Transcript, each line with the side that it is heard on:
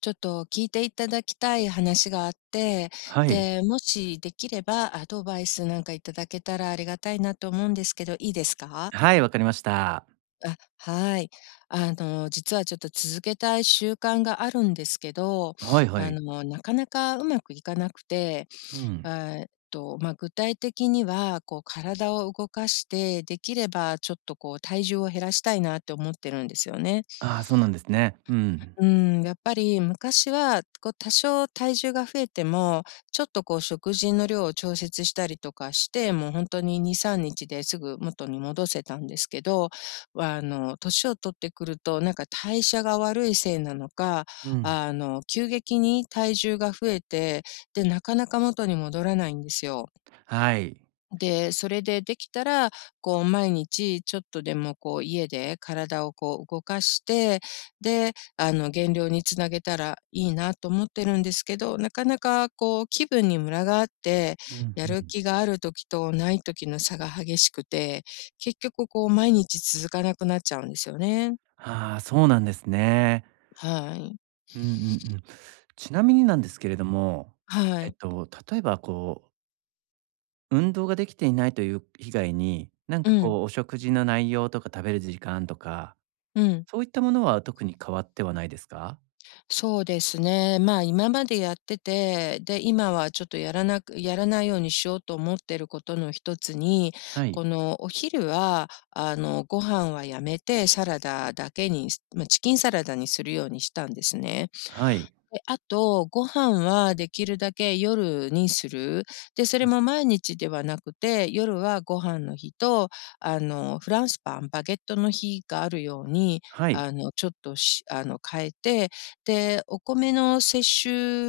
left: ちょっと聞いていただきたい話があって、
right: はい。
left: で、もしできればアドバイスなんかいただけたらありがたいなと思うんですけど、いいですか？
right: はい、わかりました。
left: あ、はい。実はちょっと続けたい習慣があるんですけど、
right: はいはい。
left: なかなかうまくいかなくて、
right: うん。
left: まあ、具体的には、こう体を動かして、できればちょっとこう体重を減らしたいなって思ってるんですよね。
right: ああ、そうなんですね。うん。
left: うん、やっぱり昔は、こう、多少体重が増えても、ちょっとこう食事の量を調節したりとかして、もう本当に2、3日ですぐ元に戻せたんですけど、年を取ってくると、なんか代謝が悪いせいなのか、
right: うん。
left: 急激に体重が増えて、で、なかなか元に戻らないんですよ。
right: はい。
left: で、それでできたら、こう毎日ちょっとでもこう家で体をこう動かして、で、減量につなげたらいいなと思ってるんですけど、なかなかこう気分にムラがあって、
right: うん
left: や
right: う
left: る
right: ん。
left: 気がある時とない時の差が激しくて、結局こう毎日続かなくなっちゃうんですよね。
right: ああ、そうなんですね。
left: はい。
right: うんうんうん。ちなみになんですけれども、
left: はい。
right: 例えばこう、運動ができていないという以外に、なん
left: う
right: か
left: ん。
right: こう、お食事の内容とか食べる時間とか、
left: うん。
right: そういったものは特に変わってはないですか？
left: そうですね。まあ、今までやってて、で、今はちょっとやらないようにしようと思ってることの一つに、
right: はい。
left: このお昼は、ご飯はやめてサラダだけに、まあ、チキンサラダにするようにしたんですね。
right: はい。
left: で、あと、ご飯はできるだけ夜にする。で、そ
right: う
left: れ
right: ん。
left: も毎日ではなくて、夜はご飯の日と、フランスパン、バゲットの日があるように、
right: はい。
left: あの、ちょっとしあの、変えて、で、お米の摂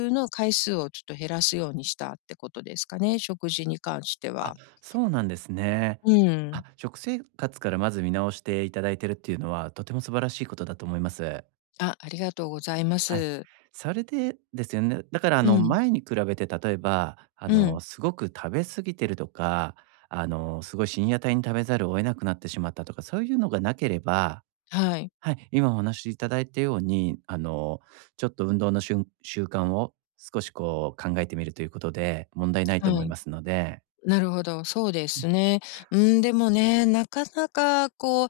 left: 取の回数をちょっと減らすようにしたってことですかね、食事に関して
right: あ、
left: は。
right: そうなんですね。
left: う
right: あ、
left: ん。
right: 食生活からまず見直していただいてるっていうのは、とても素晴らしいことだと思います。
left: あ、ありがとうございま
right: はい。
left: す。
right: それでですよね、だからあの、
left: うん、
right: 前に比べて例えば、あ
left: う
right: の、
left: ん、
right: すごく食べ過ぎてるとか、あの、すごい深夜帯に食べざるを得なくなってしまったとか、そういうのがなければ、
left: はい、
right: はい、今お話しいただいたように、あの、ちょっと運動のしゅん習慣を少しこう考えてみるということで、問題ない
left: は
right: と思い
left: い。
right: ますので。
left: なるほど、そうで
right: うん。
left: すね。うん、でもね、なかなかこう、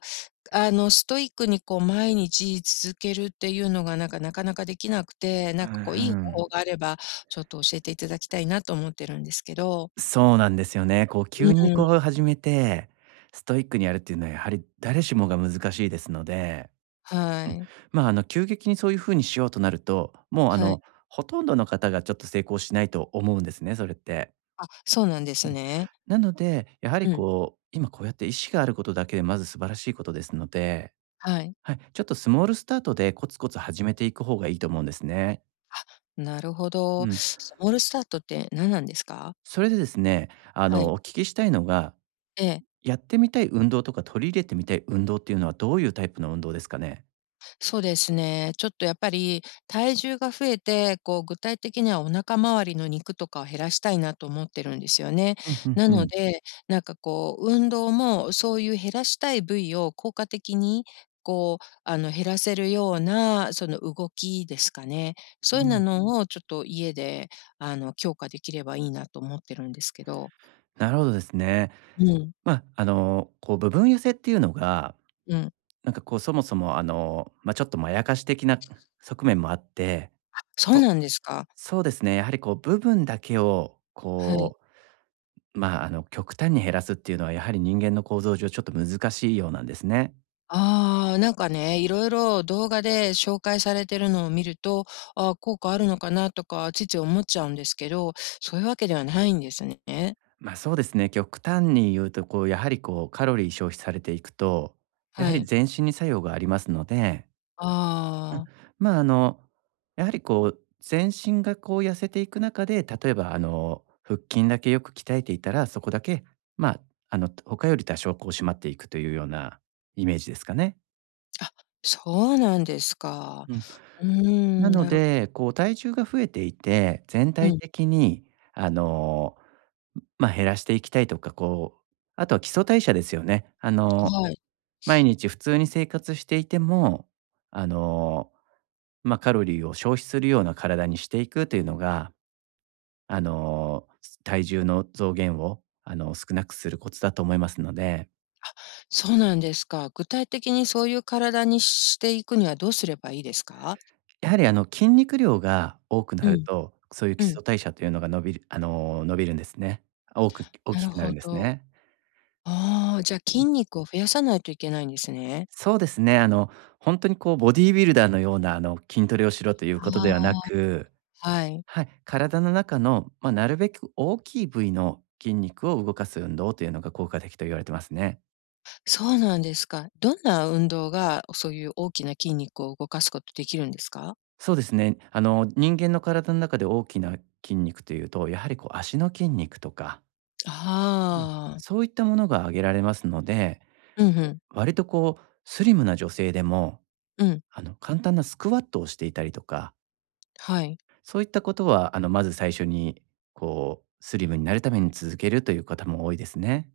left: ストイックにこう毎日続けるっていうのがなんか、なかなかできなくて、
right: う
left: なん
right: う
left: かこういい方法
right: ん。
left: があれば、ちょっと教えていただきたいなと思ってるんですけど。
right: そうなんですよね。こう
left: う
right: 急
left: ん、
right: にこう始めて、ストイックにやるっていうのはやはり誰しもが難しいですので、う
left: は
right: ん、
left: い、
right: まあ、あの急激にそういう風にしようとなると、もうあ
left: は
right: の
left: い。
right: ほとんどの方がちょっと成功しないと思うんですね、それって。
left: あ、そうなんで
right: う
left: す
right: ん、
left: ね。
right: なので、やはり
left: うん、
right: こう、今こうやって意思があることだけでまず素晴らしいことですので、
left: はい。
right: はい、ちょっとスモールスタートでコツコツ始めていく方がいいと思うんですね。
left: なるほ
right: う
left: ど。
right: ん。
left: スモールスタートって何なんですか？
right: それでですね、あ
left: は
right: の
left: い、
right: お聞きしたいのが
left: ええ。
right: やってみたい運動とか、取り入れてみたい運動っていうのは、どういうタイプの運動ですかね？
left: そうですね。ちょっとやっぱり体重が増えて、こう具体的にはお腹周りの肉とかを減らしたいなと思ってるんですよね。
right: うんうん
left: な
right: う
left: の
right: ん。
left: で、なんかこう運動もそういう減らしたい部位を効果的にこう減らせるようなその動きですかね。
right: う
left: そういうな
right: ん。
left: のをちょっと家で強化できればいいなと思ってるんですけど。
right: なるほどですね。
left: うん、
right: まあ、あの、こう部分痩せっていうのが、
left: うん。
right: なんかこう、そもそも、あの、まあ、ちょっとまやかし的な側面もあって、
left: そう
right: こ
left: なんです
right: う
left: か。
right: そうですね、やはりこう部分だけを、
left: はい。
right: こう、まあ、あの、極端に減らすっていうのは、やはり人間の構造上ちょっと難しいようなんですね。
left: ああ、なんかね、いろいろ動画で紹介されてるのを見ると、ああ、効果あるのかなとか、ついつい思っちゃうんですけど、そういうわけではないんですね。
right: ま、そうですね、極端に言うと、こう、やはり、こう、カロリー消費されていくと、やは
left: は
right: り
left: い。
right: 全身に作用がありますので、うん、
left: ああ、
right: ま、やはり、こう、全身が、こう、痩せていく中で、例えば、あの、腹筋だけよく鍛えていたら、そこだけ、まあ、あの、他より多少、こう、締まっていくというようなイメージですかね。
left: あ、そうなんですか。
right: うん。
left: うー
right: な
left: ん、
right: の
left: なるほど。
right: で、こう、体重が増えていて、全
left: う
right: 体
left: ん、
right: 的に、あの、ま、減らしていきたいとか、こう、あとは基礎代謝ですよね。あの
left: はい。
right: 毎日普通に生活していても、あの、まあ、カロリーを消費するような体にしていくというのが、あの、体重の増減を、あの、少なくするコツだと思いますので、
left: そうなんですか。具体的にそういう体にしていくにはどうすればいいですか？
right: やはり、あの、筋肉量が多くな
left: う
right: る
left: ん、
right: と、そういう基
left: うん、
right: 礎代謝というのが伸びるんですね。多く大
left: な
right: き
left: る
right: くなる
left: ほ
right: んです
left: ど。
right: ね。
left: ああ、じゃ、
right: うん、
left: 筋肉を増やさないといけないんですね。
right: そうですね、あの、本当にこうボディービルダーのような、あの、筋トレをしろということではな
left: あ
right: く、
left: あ、はい。
right: はい、体の中の、まあ、なるべく大きい部位の筋肉を動かす運動というのが効果的と言われてますね。
left: そうなんですか。どんな運動が、そういう大きな筋肉を動かすことできるんですか？
right: そうですね。あの、人間の体の中で大きな筋肉というと、やはりこう足の筋肉とか、うん。
left: ああ、
right: そういったものが挙げられますので、
left: うんうん、
right: 割とこうスリムな女性でも、
left: うん、
right: あの、簡単なスクワットをしていたりとか、
left: はい。
right: そういったことは、あの、まず最初にこうスリムになるために続けるという方も多いですね。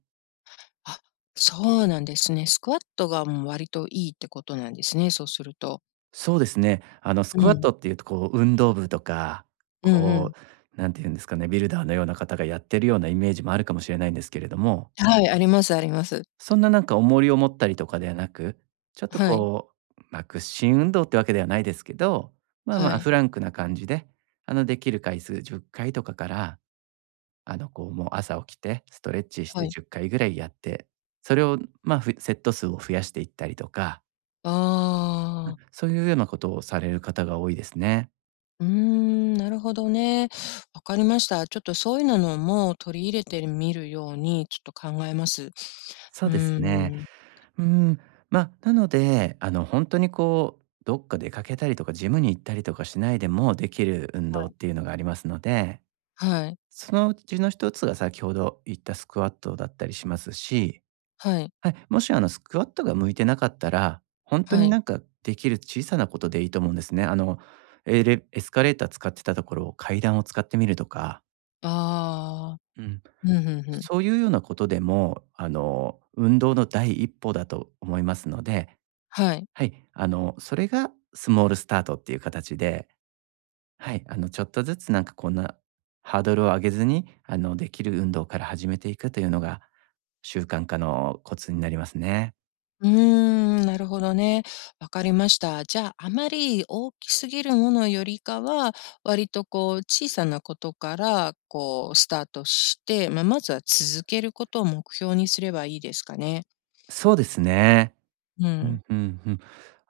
left: あ、そうなんですね。スクワットが、もう、割といいってことなんですね、そうすると。
right: そうですね。あの、ス
left: う
right: クワッ
left: ん、
right: トっていうと、こう、運動部とか、
left: うんう
right: こ
left: ん。
right: う、なんていうんですかね、ビルダーのような方がやってるようなイメージもあるかもしれないんですけれども、
left: はい、ありますあります。
right: そんななんか重りを持ったりとかではなく、ちょっと
left: はい、
right: こう、まあ、屈伸運動ってわけではないですけど、まあ
left: は
right: まあ、
left: い、
right: フランクな感じで、あの、できる回数10回とかから、あの、こう、もう朝起きてストレッチし
left: は
right: て
left: い。
right: 10回ぐらいやって、それを、まあ、セット数を増やしていったりとか、
left: ああ、
right: そういうようなことをされる方が多いですね。
left: うーん、なるほどね。わかりました。ちょっとそういうのも取り入れてみるようにちょっと考えます。
right: そう
left: う
right: です
left: ー
right: ね。
left: ん、は
right: うーん、まあ、なので、あの、本当にこう、どっか出かけたりとか、ジムに行ったりとかしないでもできる運動っ
left: い、
right: ていうのがありますので、
left: はい。
right: そのうちの一つが先ほど言ったスクワットだったりしますし、
left: はい、
right: はい、もしあの、スクワットが向いてなかったら、本当
left: は
right: に
left: い。
right: なんかできる小さなことでいいと思うんですね。あの、エスカレーター使ってたところを階段を使ってみるとか、
left: ああ、
right: うん、
left: うん、ふんふん。
right: そういうようなことでも、あの、運動の第一歩だと思いますので、
left: はい。
right: はい、あの、それがスモールスタートっていう形で、はい、あの、ちょっとずつなんかこんなハードルを上げずに、あの、できる運動から始めていくというのが、習慣化のコツになりますね。
left: うーん、なるほどね。わかりました。じゃあ、あまり大きすぎるものよりかは、割とこう小さなことから、こうスタートして、まあ、まずは続けることを目標にすればいいですかね。
right: そうですね。
left: う
right: う
left: ん。
right: ん、うん、うん。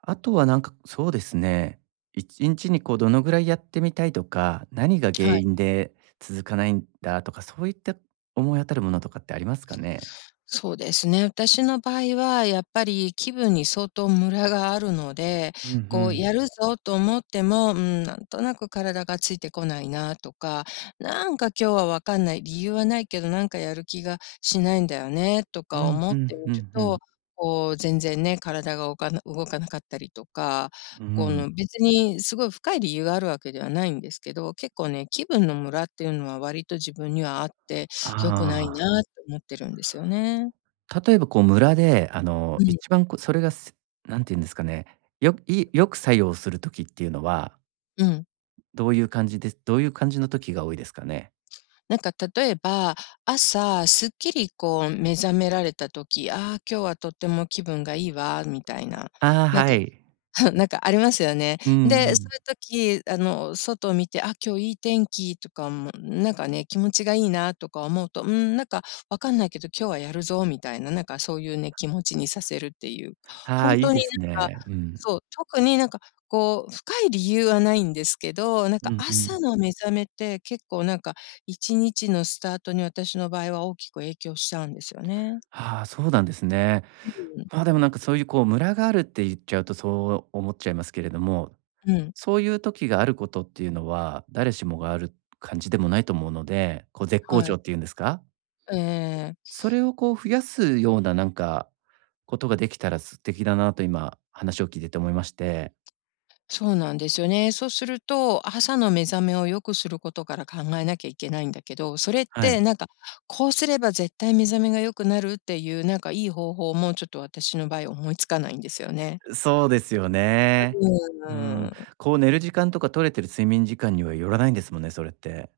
right: あとはなんか、そうですね。1日にこうどのぐらいやってみたいとか、何が原
left: はい。
right: 因で続かないんだとか、そういった思い当たるものとかってありますかね？
left: そうですね。私の場合はやっぱり気分に相当ムラがあるので、
right: うんう
left: こう
right: ん。
left: やるぞと思っても、うん、なんとなく体がついてこないなとか、なんか今日はわかんない、理由はないけどなんかやる気がしないんだよねと
right: う
left: か
right: ん
left: 思
right: う
left: っ
right: ん
left: てみ
right: う
left: る
right: んうん。
left: と、こう全然ね、体が動かなかったりとか、
right: う
left: こ
right: ん。
left: の別にすごい深い理由があるわけではないんですけど、結構ね、気分のムラっていうのは割と自分にはあって
right: あ
left: 良くない
right: あ。
left: なって思ってるんですよね。
right: 例えばこう村で、あの、
left: うん、
right: 一番こうそれが何て言うんですかね、よく作用する時っていうのは、
left: うん。
right: どういう感じです？どういう感じの時が多いですかね？
left: なんか例えば、朝すっきりこう目覚められた時、ああー、今日はとっても気分がいいわみたいな、
right: ああ、
left: なん
right: は
left: か
right: い。
left: なんかありますよね。
right: うん
left: で、
right: う
left: そ
right: ん。
left: ういう時、外を見て、あ、今日いい天気とかも、なんかね、気持ちがいいなとか思うと、うん、なんかわかんないけど今日はやるぞみたいな、なんかそういうね、気持ちにさせるっていう。
right: ああ、
left: 本
right: いい
left: 当
right: で
left: に
right: す
left: なんか、
right: ね。うん。
left: そう、特になんかこう、深い理由はないんですけど、なん
right: う
left: か
right: んうん。
left: 朝の目覚めって結構なんか1日のスタートに私の場合は大きく影響しちゃうんですよね。
right: ああ、そうなんですね。
left: うん。
right: まあ、でもなんかそういうこう村があるって言っちゃうとそう思っちゃいますけれども、
left: うん。
right: そういう時があることっていうのは、誰しもがある感じでもないと思うので、こう絶好
left: はい。
right: 調っていうんですか？
left: ええ。
right: それをこう増やすようななんか、ことができたら素敵だなと今話を聞いてて思いまして。
left: そうなんですよね。そうすると、朝の目覚めを良くすることから考えなきゃいけないんだけど、それっ
right: はい。
left: てなんか、こうすれば絶対目覚めが良くなるっていう、なんかいい方法もちょっと私の場合思いつかないんですよね。
right: そうですよね。う
left: う
right: ん。
left: ん。
right: こう寝る時間とか取れてる睡眠時間にはよらないんですもんね、それって。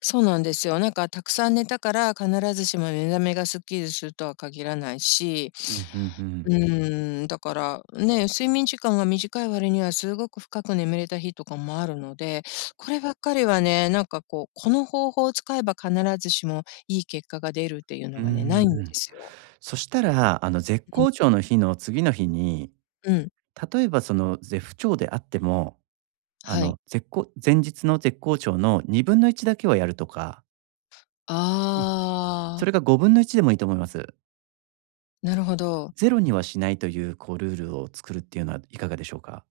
left: そうなんですよ。なんかたくさん寝たから必ずしも目覚めがスッキリするとは限らないし、
right: うんうんう
left: う
right: ん。
left: ーん、だからね、睡眠時間が短い割にはすごく深く眠れた日とかもあるので、こればっかりはね、なんかこう、この方法を使えば必ずしもいい結果が出るっていう
right: う
left: の
right: ん
left: がね、ないんで
right: うん。
left: すよ。
right: そしたら、あの絶
left: うん、
right: 好調の日の次の日に、
left: うん、
right: 例えばその絶不調であっても、あ
left: はい。
right: の前日の絶好調の2分の1だけはやるとか、うん。
left: あ
right: そ
left: あ、
right: れが5分の1でもいいと思います。
left: なるほど。
right: ゼロにはしないという、こうルールを作るっていうのはいかがでしょうか？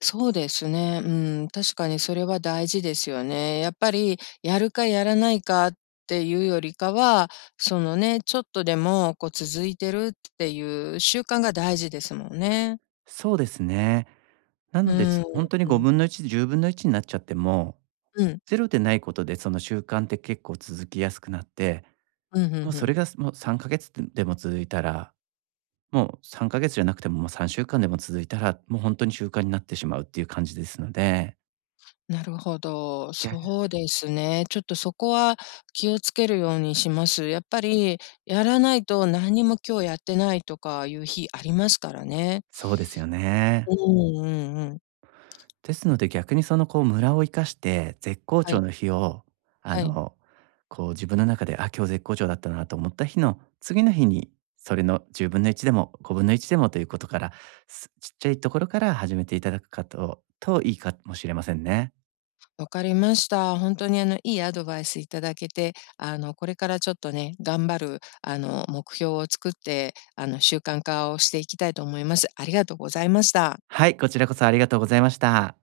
left: そうですね。うん、確かにそれは大事ですよね。やっぱりやるかやらないかっていうよりかは、そのね、ちょっとでもこう続いてるっていう習慣が大事ですもんね。
right: そうですね。な
left: う
right: ので、つ
left: ん。
right: 本当に
left: うん。
right: 5分の1、10分の1になっちゃっても、
left: うん、
right: ゼロでないことでその習慣って結構続きやすくなって、
left: うんう
right: もうそれ
left: ん。
right: が、もう3か月ででも続いたら、もう3か月じゃなくても、もう3週間でも続いたら、もう本当に習慣になってしまうっていう感じですので、
left: なるほど。
right: 逆
left: そうですね。ちょっとそこは気をつけるようにします。やっぱりやらないと何にも今日やってないとかいう日ありますからね。
right: そうですよね。
left: うんうんうん。
right: ですので、逆にそのこうムラを生かして、絶好
left: は
right: 調
left: い、
right: の日を、あ
left: はい。
right: の、こう自分の中で、あ、今日絶好調だったなと思った日の次の日に、それの10分の1でも5分の1でもということから、ちっちゃいところから始めていただくかとといいかもしれませんね。
left: わかりました。本当にいいアドバイスいただけて、これからちょっとね、頑張る目標を作って、習慣化をしていきたいと思います。ありがとうございました。
right: はい、こちらこそありがとうございました。